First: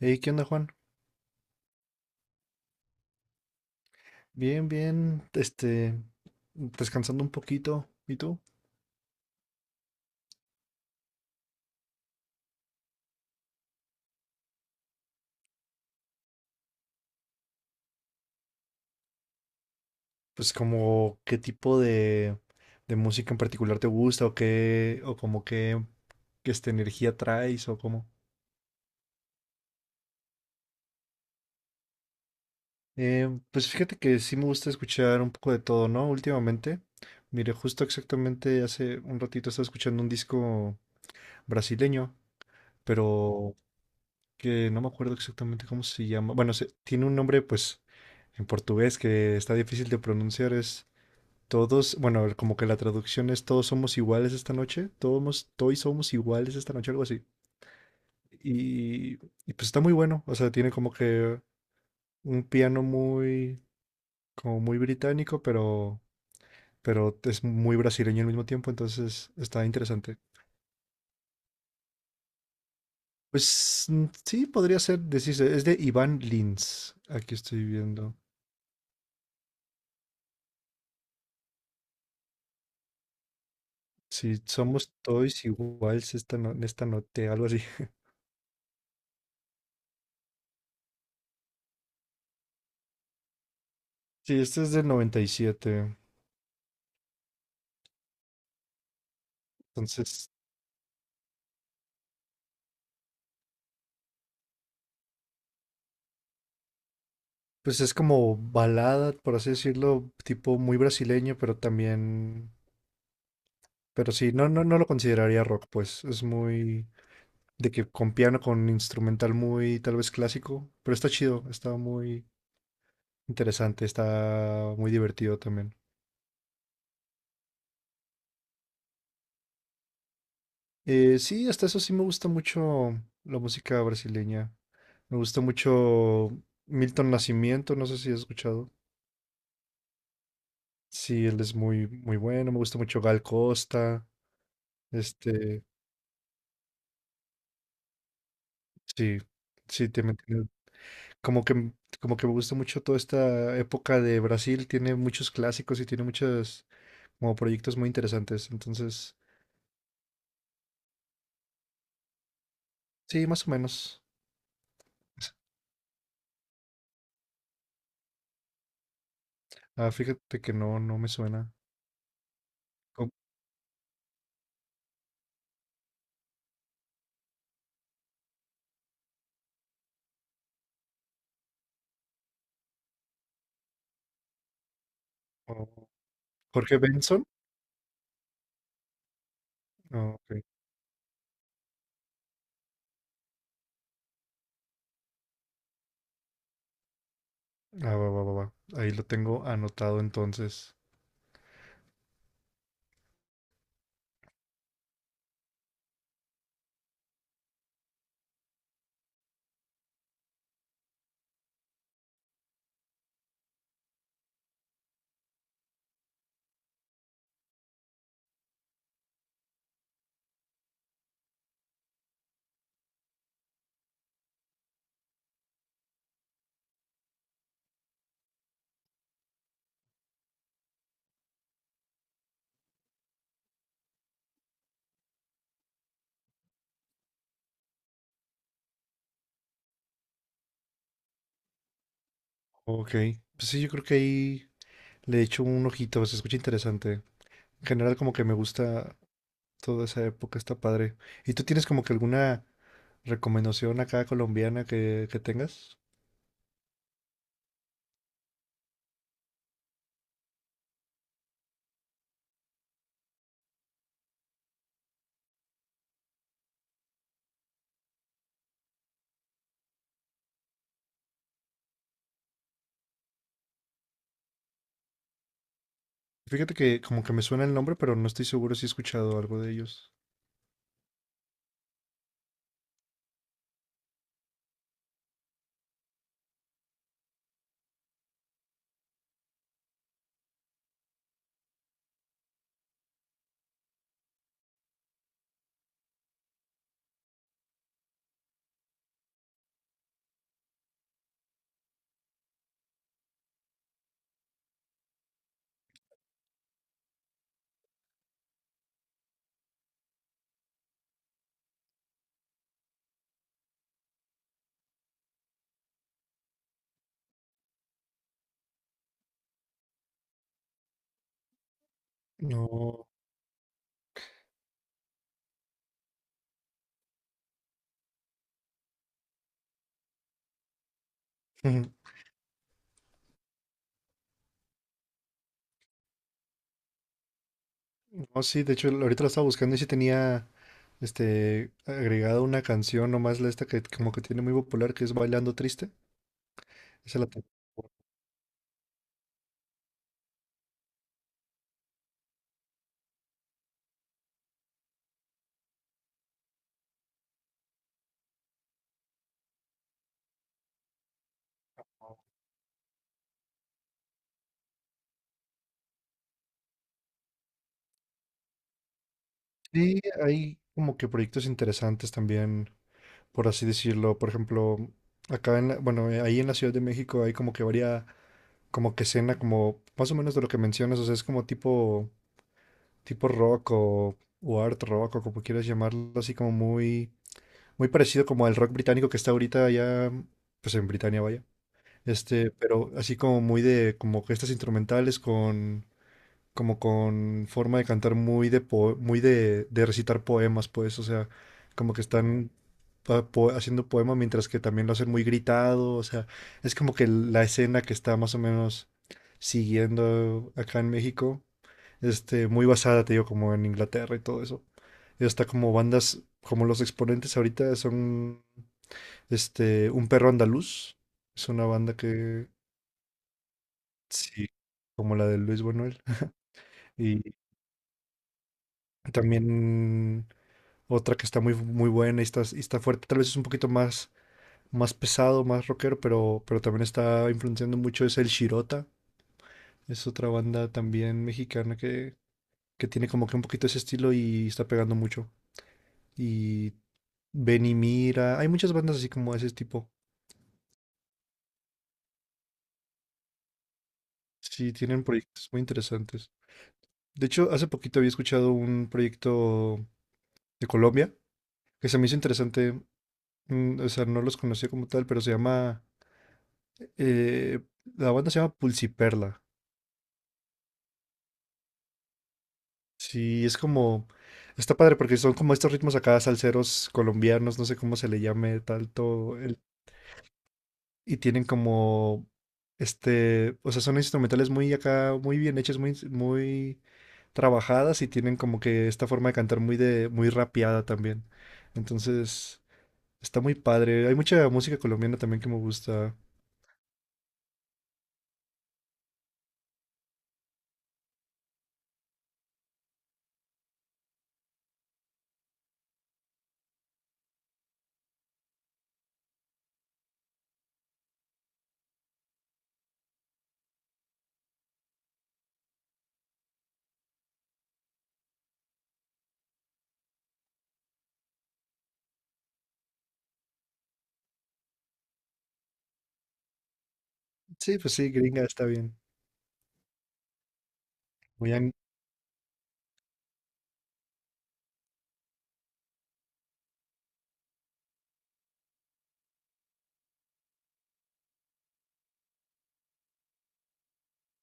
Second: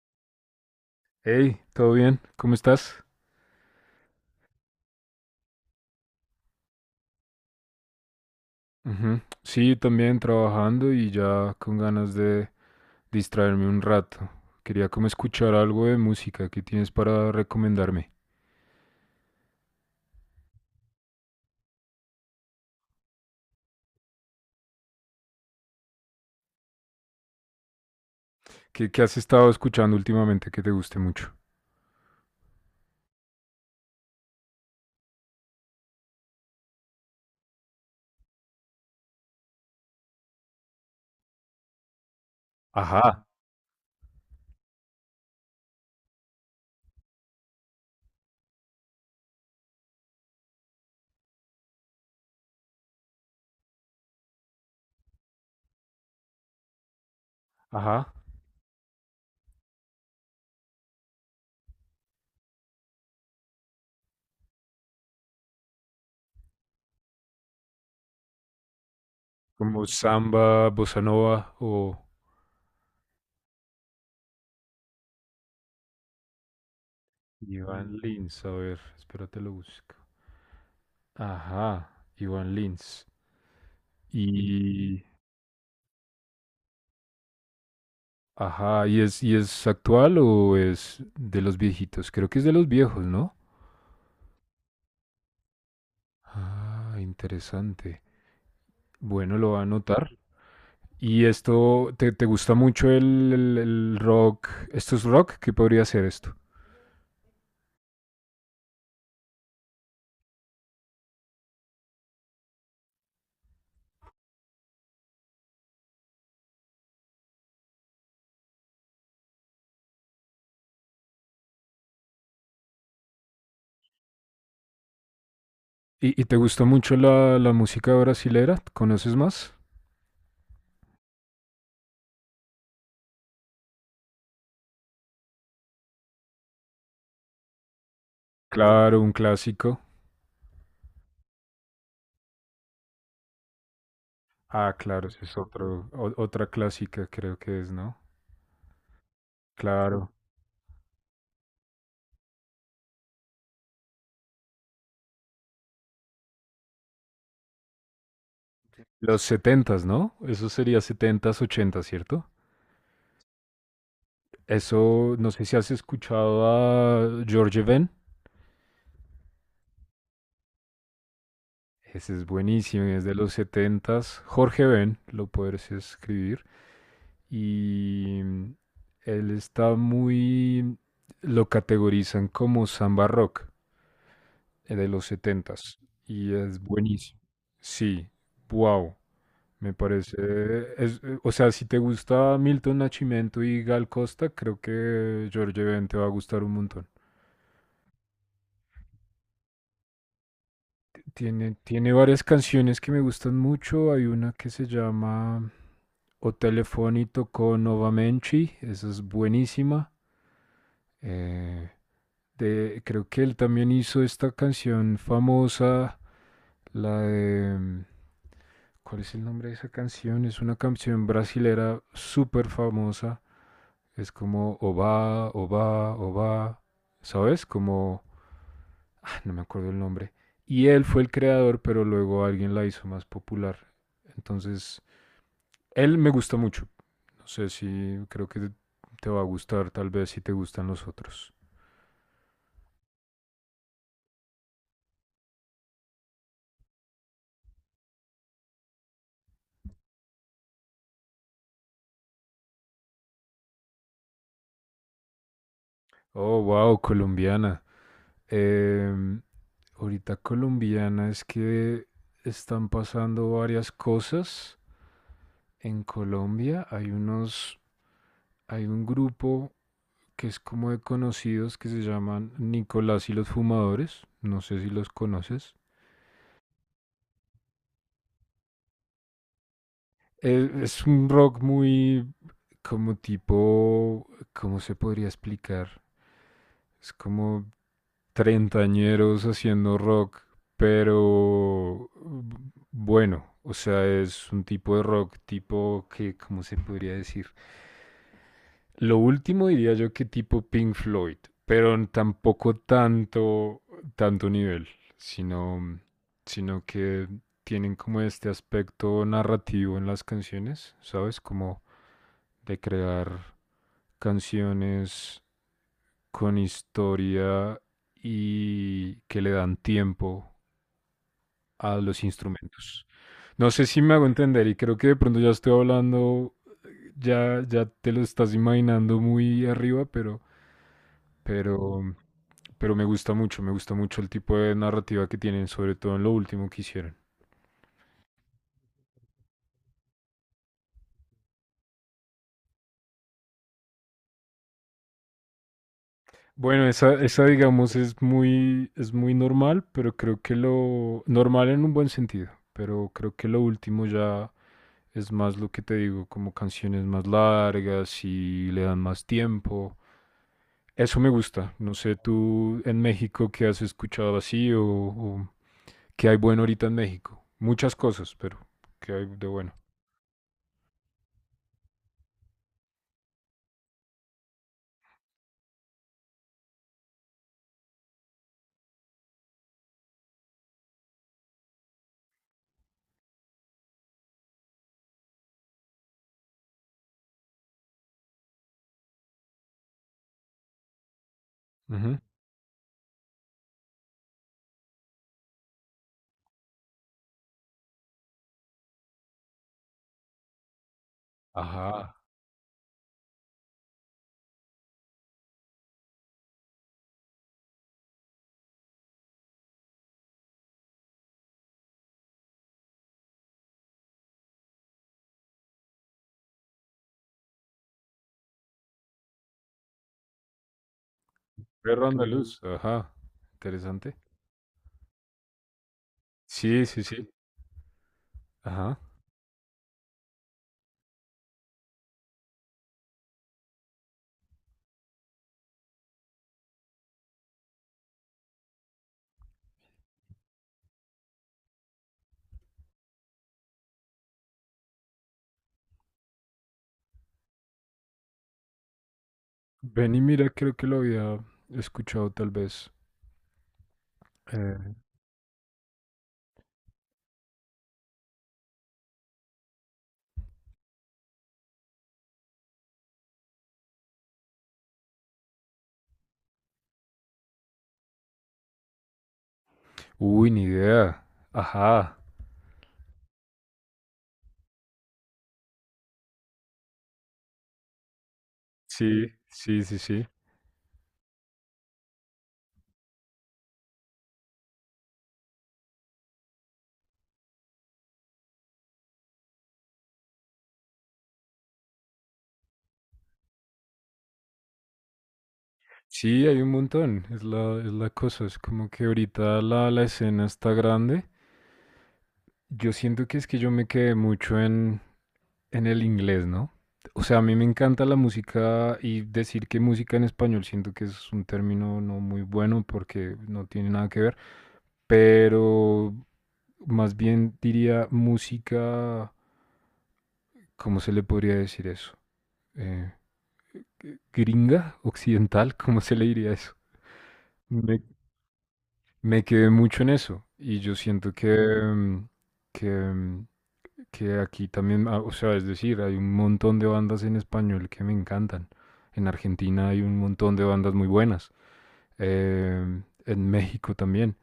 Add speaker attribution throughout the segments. Speaker 1: Hey, ¿qué onda, Juan?
Speaker 2: Hey, ¿todo bien? ¿Cómo estás?
Speaker 1: Bien, bien, descansando un poquito. ¿Y tú?
Speaker 2: Ujú. Sí, también trabajando y ya con ganas de distraerme un rato. Quería como escuchar algo de música que tienes para recomendarme.
Speaker 1: Pues como qué tipo de música en particular te gusta o qué, o como qué, qué esta energía traes o cómo.
Speaker 2: ¿Qué has estado escuchando últimamente que te guste mucho?
Speaker 1: Pues fíjate que sí me gusta escuchar un poco de todo, ¿no? Últimamente, mire, justo exactamente hace un ratito estaba escuchando un disco brasileño,
Speaker 2: Ajá,
Speaker 1: pero que no me acuerdo exactamente cómo se llama. Bueno, tiene un nombre pues en portugués que está difícil de pronunciar, es... Todos, bueno, como que la traducción es todos somos iguales esta noche, todos, todos somos iguales esta noche, algo así.
Speaker 2: ajá.
Speaker 1: Y, y pues está muy bueno, o sea, tiene como que un piano muy, como muy británico, pero es muy brasileño al mismo tiempo, entonces está
Speaker 2: Como
Speaker 1: interesante.
Speaker 2: samba, bossa nova o
Speaker 1: Pues mm, sí, podría ser, decirse, es de Iván Lins, aquí estoy
Speaker 2: Iván
Speaker 1: viendo.
Speaker 2: Lins. A ver, espérate lo busco. Ajá, Iván Lins.
Speaker 1: Si somos
Speaker 2: Y...
Speaker 1: todos iguales esta, esta noche, algo así.
Speaker 2: Ajá, ¿y es actual o es de los viejitos? Creo que es de los viejos, ¿no?
Speaker 1: Sí, este es del 97
Speaker 2: Ah, interesante. Bueno, lo va a anotar.
Speaker 1: entonces.
Speaker 2: ¿Y esto te gusta mucho el rock? ¿Esto es rock? ¿Qué podría ser esto?
Speaker 1: Pues es como balada, por así decirlo, tipo muy brasileño, pero también, pero sí, no lo consideraría rock, pues es muy de que con piano, con instrumental muy tal vez clásico, pero está chido, está muy interesante, está muy divertido también.
Speaker 2: ¿Y te gusta mucho la música brasilera? ¿Conoces más?
Speaker 1: Sí, hasta eso sí me gusta mucho la música brasileña. Me gusta mucho Milton Nascimento, no sé si has escuchado.
Speaker 2: Claro, un clásico.
Speaker 1: Sí, él es muy, muy bueno. Me gusta mucho Gal Costa.
Speaker 2: Ah, claro, ese es
Speaker 1: Este,
Speaker 2: otra clásica, creo que es, ¿no?
Speaker 1: sí, sí, te...
Speaker 2: Claro.
Speaker 1: Como que, como que me gusta mucho toda esta época de Brasil, tiene muchos clásicos y tiene muchos como proyectos muy interesantes. Entonces,
Speaker 2: Los setentas, ¿no? Eso sería setentas, ochentas, ¿cierto?
Speaker 1: sí, más o menos.
Speaker 2: Eso, no sé si has escuchado a George Ben.
Speaker 1: Ah, fíjate que no, no me suena.
Speaker 2: Ese es buenísimo, es de los setentas. Jorge Ben, lo puedes escribir. Y él está Lo categorizan como samba rock, de los
Speaker 1: Como
Speaker 2: setentas, y es
Speaker 1: Jorge
Speaker 2: buenísimo.
Speaker 1: Benson.
Speaker 2: Sí, wow. Me
Speaker 1: Ah,
Speaker 2: parece...
Speaker 1: ok.
Speaker 2: o sea, si te gusta Milton Nascimento y Gal Costa, creo que Jorge Ben te va a gustar un montón.
Speaker 1: Ah, va, va, va, va. Ahí lo tengo anotado entonces.
Speaker 2: Tiene varias canciones que me gustan mucho. Hay una que se o Telefonito con Novamenchi, esa es buenísima. Eh, de, creo que él también hizo esta canción famosa, la ¿cuál es el nombre de esa canción? Es una canción brasilera súper famosa. Es como Oba, Oba, Oba, ¿sabes? No me acuerdo el nombre. Y él fue el creador, pero luego alguien la hizo más popular. Entonces, él me gusta mucho. No sé si creo que te va a gustar, tal vez si te gustan los otros.
Speaker 1: Ok. Pues sí, yo creo que ahí le echo un ojito, se escucha interesante. En general, como que me gusta toda esa época, está padre. ¿Y tú tienes como que alguna recomendación acá colombiana que tengas?
Speaker 2: Oh, wow, colombiana. Em, ahorita colombiana es que están pasando varias cosas en Colombia. Hay un grupo que es como de conocidos que se llaman Nicolás y los Fumadores. No sé si los conoces.
Speaker 1: Fíjate que como que me suena el nombre, pero no estoy seguro si he escuchado algo de ellos.
Speaker 2: Es un rock muy como ¿cómo se podría explicar? Es como treintañeros haciendo rock, pero bueno, o sea, es un tipo de rock tipo que, ¿cómo se podría decir? Lo último diría yo que tipo Pink Floyd, pero tampoco tanto, tanto nivel, sino, sino que tienen como este aspecto narrativo en las canciones, ¿sabes? Como de crear canciones con historia y que le dan tiempo a los instrumentos.
Speaker 1: No,
Speaker 2: No sé si me hago entender y creo que de pronto ya estoy hablando, ya te lo estás imaginando muy arriba,
Speaker 1: ujú,
Speaker 2: pero, pero me gusta mucho el tipo de narrativa que tienen, sobre todo en lo último que hicieron.
Speaker 1: no, sí, de hecho ahorita lo estaba buscando y sí tenía este agregada una canción nomás la esta que como que tiene muy popular que es Bailando Triste.
Speaker 2: Bueno, esa,
Speaker 1: Esa la
Speaker 2: esa
Speaker 1: tengo.
Speaker 2: digamos es muy normal, pero creo que lo normal en un buen sentido, pero creo que lo último ya es más lo que te digo, como canciones más largas y le dan más tiempo. Eso me gusta. No sé, tú en México qué has escuchado así o qué hay bueno ahorita en México. Muchas cosas, pero qué hay de bueno.
Speaker 1: Sí, hay como que proyectos interesantes también, por así decirlo. Por ejemplo, acá en bueno, ahí en la Ciudad de México hay como que varía como que escena como más o menos de lo que mencionas, o sea, es como tipo tipo rock o art rock o como quieras llamarlo, así como muy, muy parecido como al rock británico que está ahorita allá, mm, pues en Britania vaya,
Speaker 2: Ujú.
Speaker 1: este, pero así como muy de, como que estas instrumentales con, como con forma de cantar muy de, muy de recitar poemas, pues, o sea, como que
Speaker 2: Ajá.
Speaker 1: están haciendo poema mientras que también lo hacen muy gritado, o sea, es como que la escena que está más o menos siguiendo acá en México este, muy basada, te digo, como en Inglaterra y todo eso. Y hasta como bandas, como los exponentes ahorita son, este, Un Perro Andaluz, es una banda
Speaker 2: Perro
Speaker 1: que,
Speaker 2: andaluz. Ajá. Interesante.
Speaker 1: sí, como la de Luis Buñuel.
Speaker 2: Sí, sí,
Speaker 1: Y
Speaker 2: sí. Ajá.
Speaker 1: también otra que está muy, muy buena y está fuerte, tal vez es un poquito más, más pesado, más rockero, pero también está influenciando mucho, es el Shirota, es otra banda también mexicana que tiene como que un poquito ese estilo y está pegando mucho. Y Benimira. Hay muchas bandas así como ese tipo.
Speaker 2: Ven y mira, creo que lo había escuchado tal vez.
Speaker 1: Sí,
Speaker 2: Eh,
Speaker 1: tienen proyectos muy interesantes. De hecho, hace poquito había escuchado un proyecto de Colombia que se me hizo interesante. Mm, o sea, no los conocía como tal, pero se llama... eh, la banda se llama Pulsiperla.
Speaker 2: Uy, ni idea. Ajá.
Speaker 1: Sí, es como... Está padre porque son como estos ritmos acá salseros colombianos, no sé cómo se le llame
Speaker 2: Sí,
Speaker 1: tanto.
Speaker 2: sí, sí, sí.
Speaker 1: Y tienen como... Este, o sea, son instrumentales muy acá, muy bien hechas, muy, muy trabajadas y tienen como que esta forma de cantar muy de, muy rapeada también. Entonces, está muy padre. Hay mucha música colombiana también que me gusta.
Speaker 2: Sí, hay un montón, es la cosa, es como que ahorita la escena está grande. Yo siento que es que yo me quedé mucho en el inglés, ¿no? O sea, a mí me encanta la música y decir que música en español siento que es un término no muy bueno porque no tiene nada que ver, pero más bien diría música, ¿cómo se le podría decir eso? Eh, gringa, occidental, ¿cómo se le diría eso?
Speaker 1: Sí, pues sí, gringa está bien.
Speaker 2: Me quedé mucho en eso y yo siento que,
Speaker 1: Muy ang-
Speaker 2: mm, que, mm, que aquí también, ah, o sea, es decir, hay un montón de bandas en español que me encantan. En Argentina hay un montón de bandas muy buenas, en México también,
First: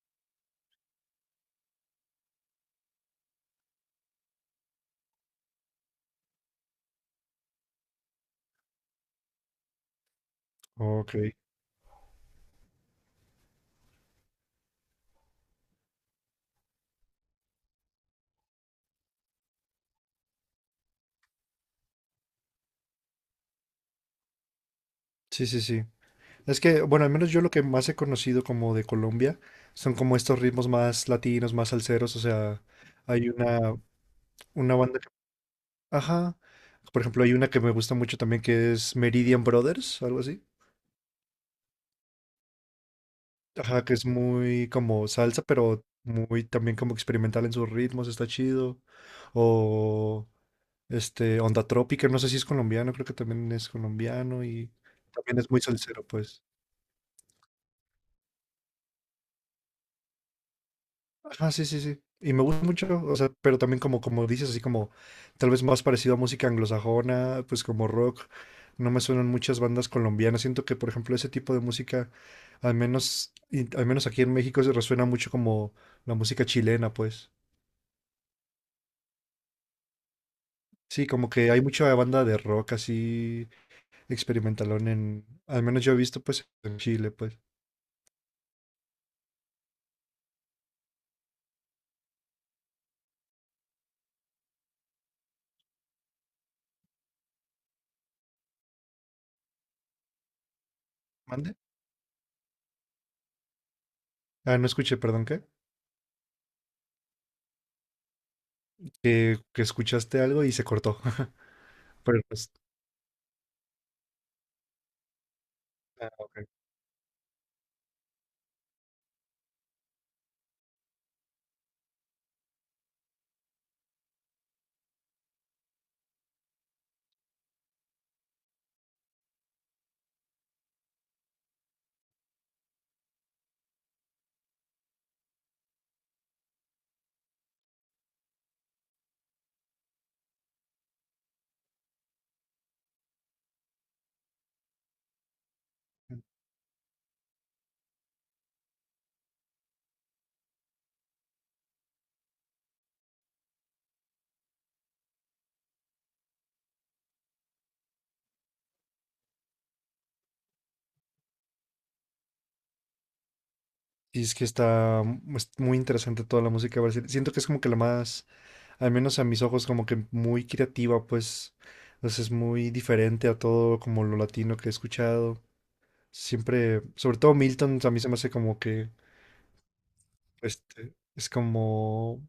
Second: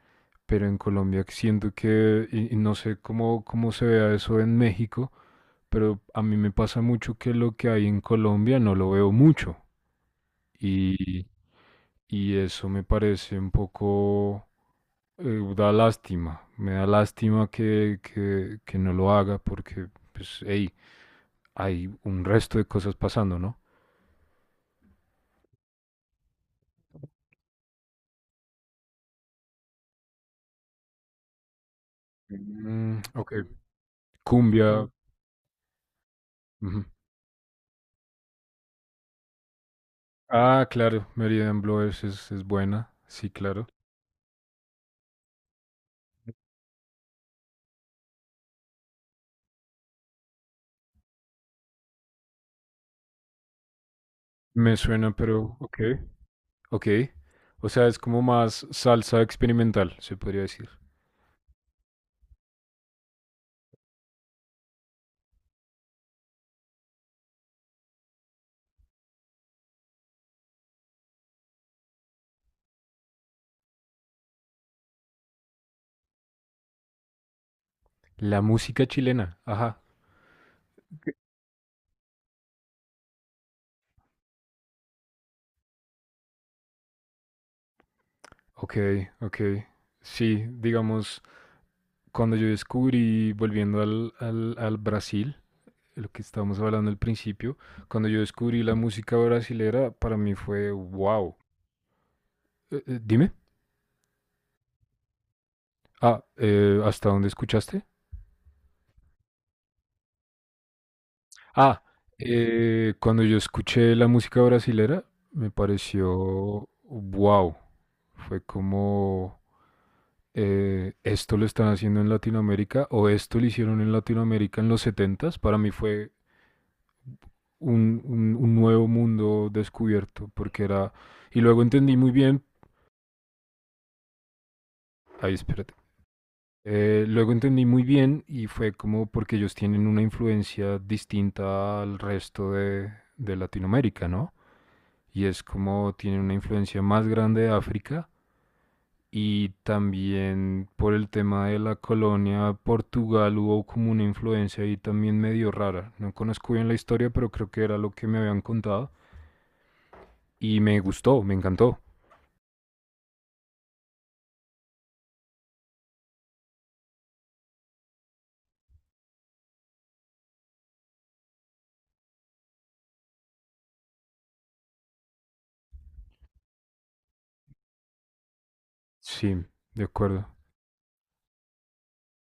Speaker 2: pero en Colombia siento que, y no sé cómo, cómo se vea eso en México, pero a mí me pasa mucho que lo que hay en Colombia no lo veo mucho
Speaker 1: Ok.
Speaker 2: y, y eso me parece un poco da lástima, me da lástima que no lo haga porque, pues, hey, hay un resto de cosas pasando, ¿no?
Speaker 1: Sí, sí, sí. Es que, bueno, al menos yo lo que más he conocido como de Colombia son como estos ritmos más latinos, más salseros. O sea,
Speaker 2: Mm,
Speaker 1: hay
Speaker 2: ok,
Speaker 1: una, una
Speaker 2: cumbia.
Speaker 1: banda que... Ajá.
Speaker 2: Ujú.
Speaker 1: Por ejemplo, hay una que me gusta mucho también que es Meridian Brothers, algo así.
Speaker 2: Ah, claro, Meridian Blowers es buena, sí, claro.
Speaker 1: Ajá, que es muy como salsa, pero muy también como experimental en sus ritmos, está chido. O este, Onda Trópica, no sé si es colombiano, creo que también es colombiano y
Speaker 2: Me suena,
Speaker 1: también es
Speaker 2: pero
Speaker 1: muy
Speaker 2: ok,
Speaker 1: salsero, pues.
Speaker 2: ok. O sea, es como más salsa experimental, se podría decir.
Speaker 1: Ajá, sí, sí, sí. Y me gusta mucho, o sea, pero también como, como dices, así como tal vez más parecido a música anglosajona, pues como rock. No me suenan muchas bandas colombianas. Siento que, por ejemplo, ese tipo de música, al menos, al menos aquí en México, se resuena mucho como la música chilena, pues.
Speaker 2: La música chilena, ajá.
Speaker 1: Sí, como que hay mucha banda de rock así experimentalón en, al menos yo he visto pues en Chile, pues.
Speaker 2: Ok, ok. Sí, digamos, cuando yo descubrí, volviendo al Brasil, lo que estábamos hablando al principio, cuando yo descubrí la música brasilera, para mí fue wow.
Speaker 1: ¿Mande?
Speaker 2: Dime,
Speaker 1: Ah, no escuché, perdón, ¿qué?
Speaker 2: ¿hasta dónde escuchaste?
Speaker 1: Que escuchaste algo y se cortó.
Speaker 2: Ah,
Speaker 1: Pero pues,
Speaker 2: cuando yo escuché la música brasilera, me
Speaker 1: ah, ok.
Speaker 2: pareció wow. Fue como, esto lo están haciendo en Latinoamérica o esto lo hicieron en Latinoamérica en los setentas. Para mí fue un nuevo mundo descubierto porque y luego entendí muy bien, ay, espérate, luego entendí muy bien y fue como porque ellos tienen una influencia distinta al resto de Latinoamérica, ¿no? Y es como tienen una influencia más grande de África y también por el tema de la colonia Portugal hubo como una influencia ahí también medio rara. No conozco bien la historia, pero creo que era lo que me habían contado y me gustó, me encantó.
Speaker 1: Y es que está es muy interesante toda la música brasileña. Siento que es como que la más, al menos a mis ojos, como que muy creativa, pues. Entonces es muy diferente a todo como lo latino que he escuchado. Siempre, sobre todo Milton, a mí se me hace como que,
Speaker 2: Sí, de acuerdo.
Speaker 1: este, es como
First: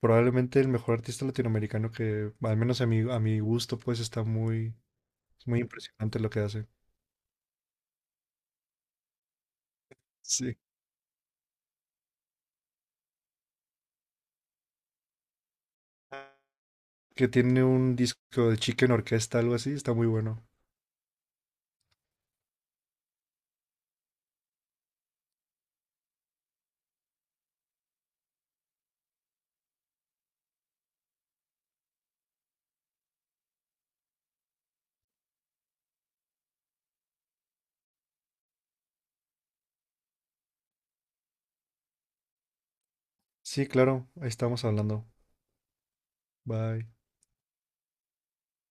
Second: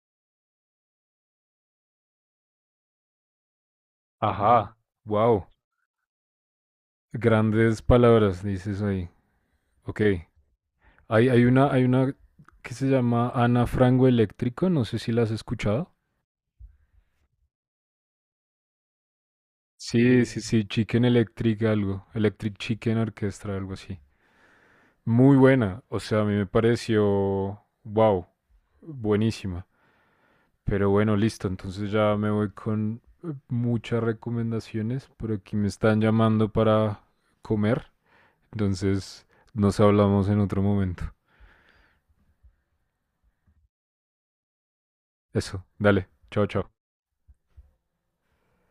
Speaker 1: probablemente el mejor artista latinoamericano que, al menos a a mi gusto, pues está
Speaker 2: Ajá,
Speaker 1: muy,
Speaker 2: wow,
Speaker 1: es muy impresionante lo que hace.
Speaker 2: grandes palabras dices ahí. Ok.
Speaker 1: Sí.
Speaker 2: Hay una que se llama Ana Frango Eléctrico, no sé si la has escuchado.
Speaker 1: Que tiene un disco de Chicken Orquesta, algo así, está muy
Speaker 2: Sí, sí,
Speaker 1: bueno.
Speaker 2: sí, Chicken Electric algo, Electric Chicken Orchestra, algo así. Muy buena, o sea, a mí me pareció, wow, buenísima. Pero bueno, listo, entonces ya me voy con muchas recomendaciones, por aquí me están llamando para comer, entonces nos hablamos en otro momento.
Speaker 1: Sí, claro, ahí estamos hablando.
Speaker 2: Eso, dale, chao, chao.
Speaker 1: Bye.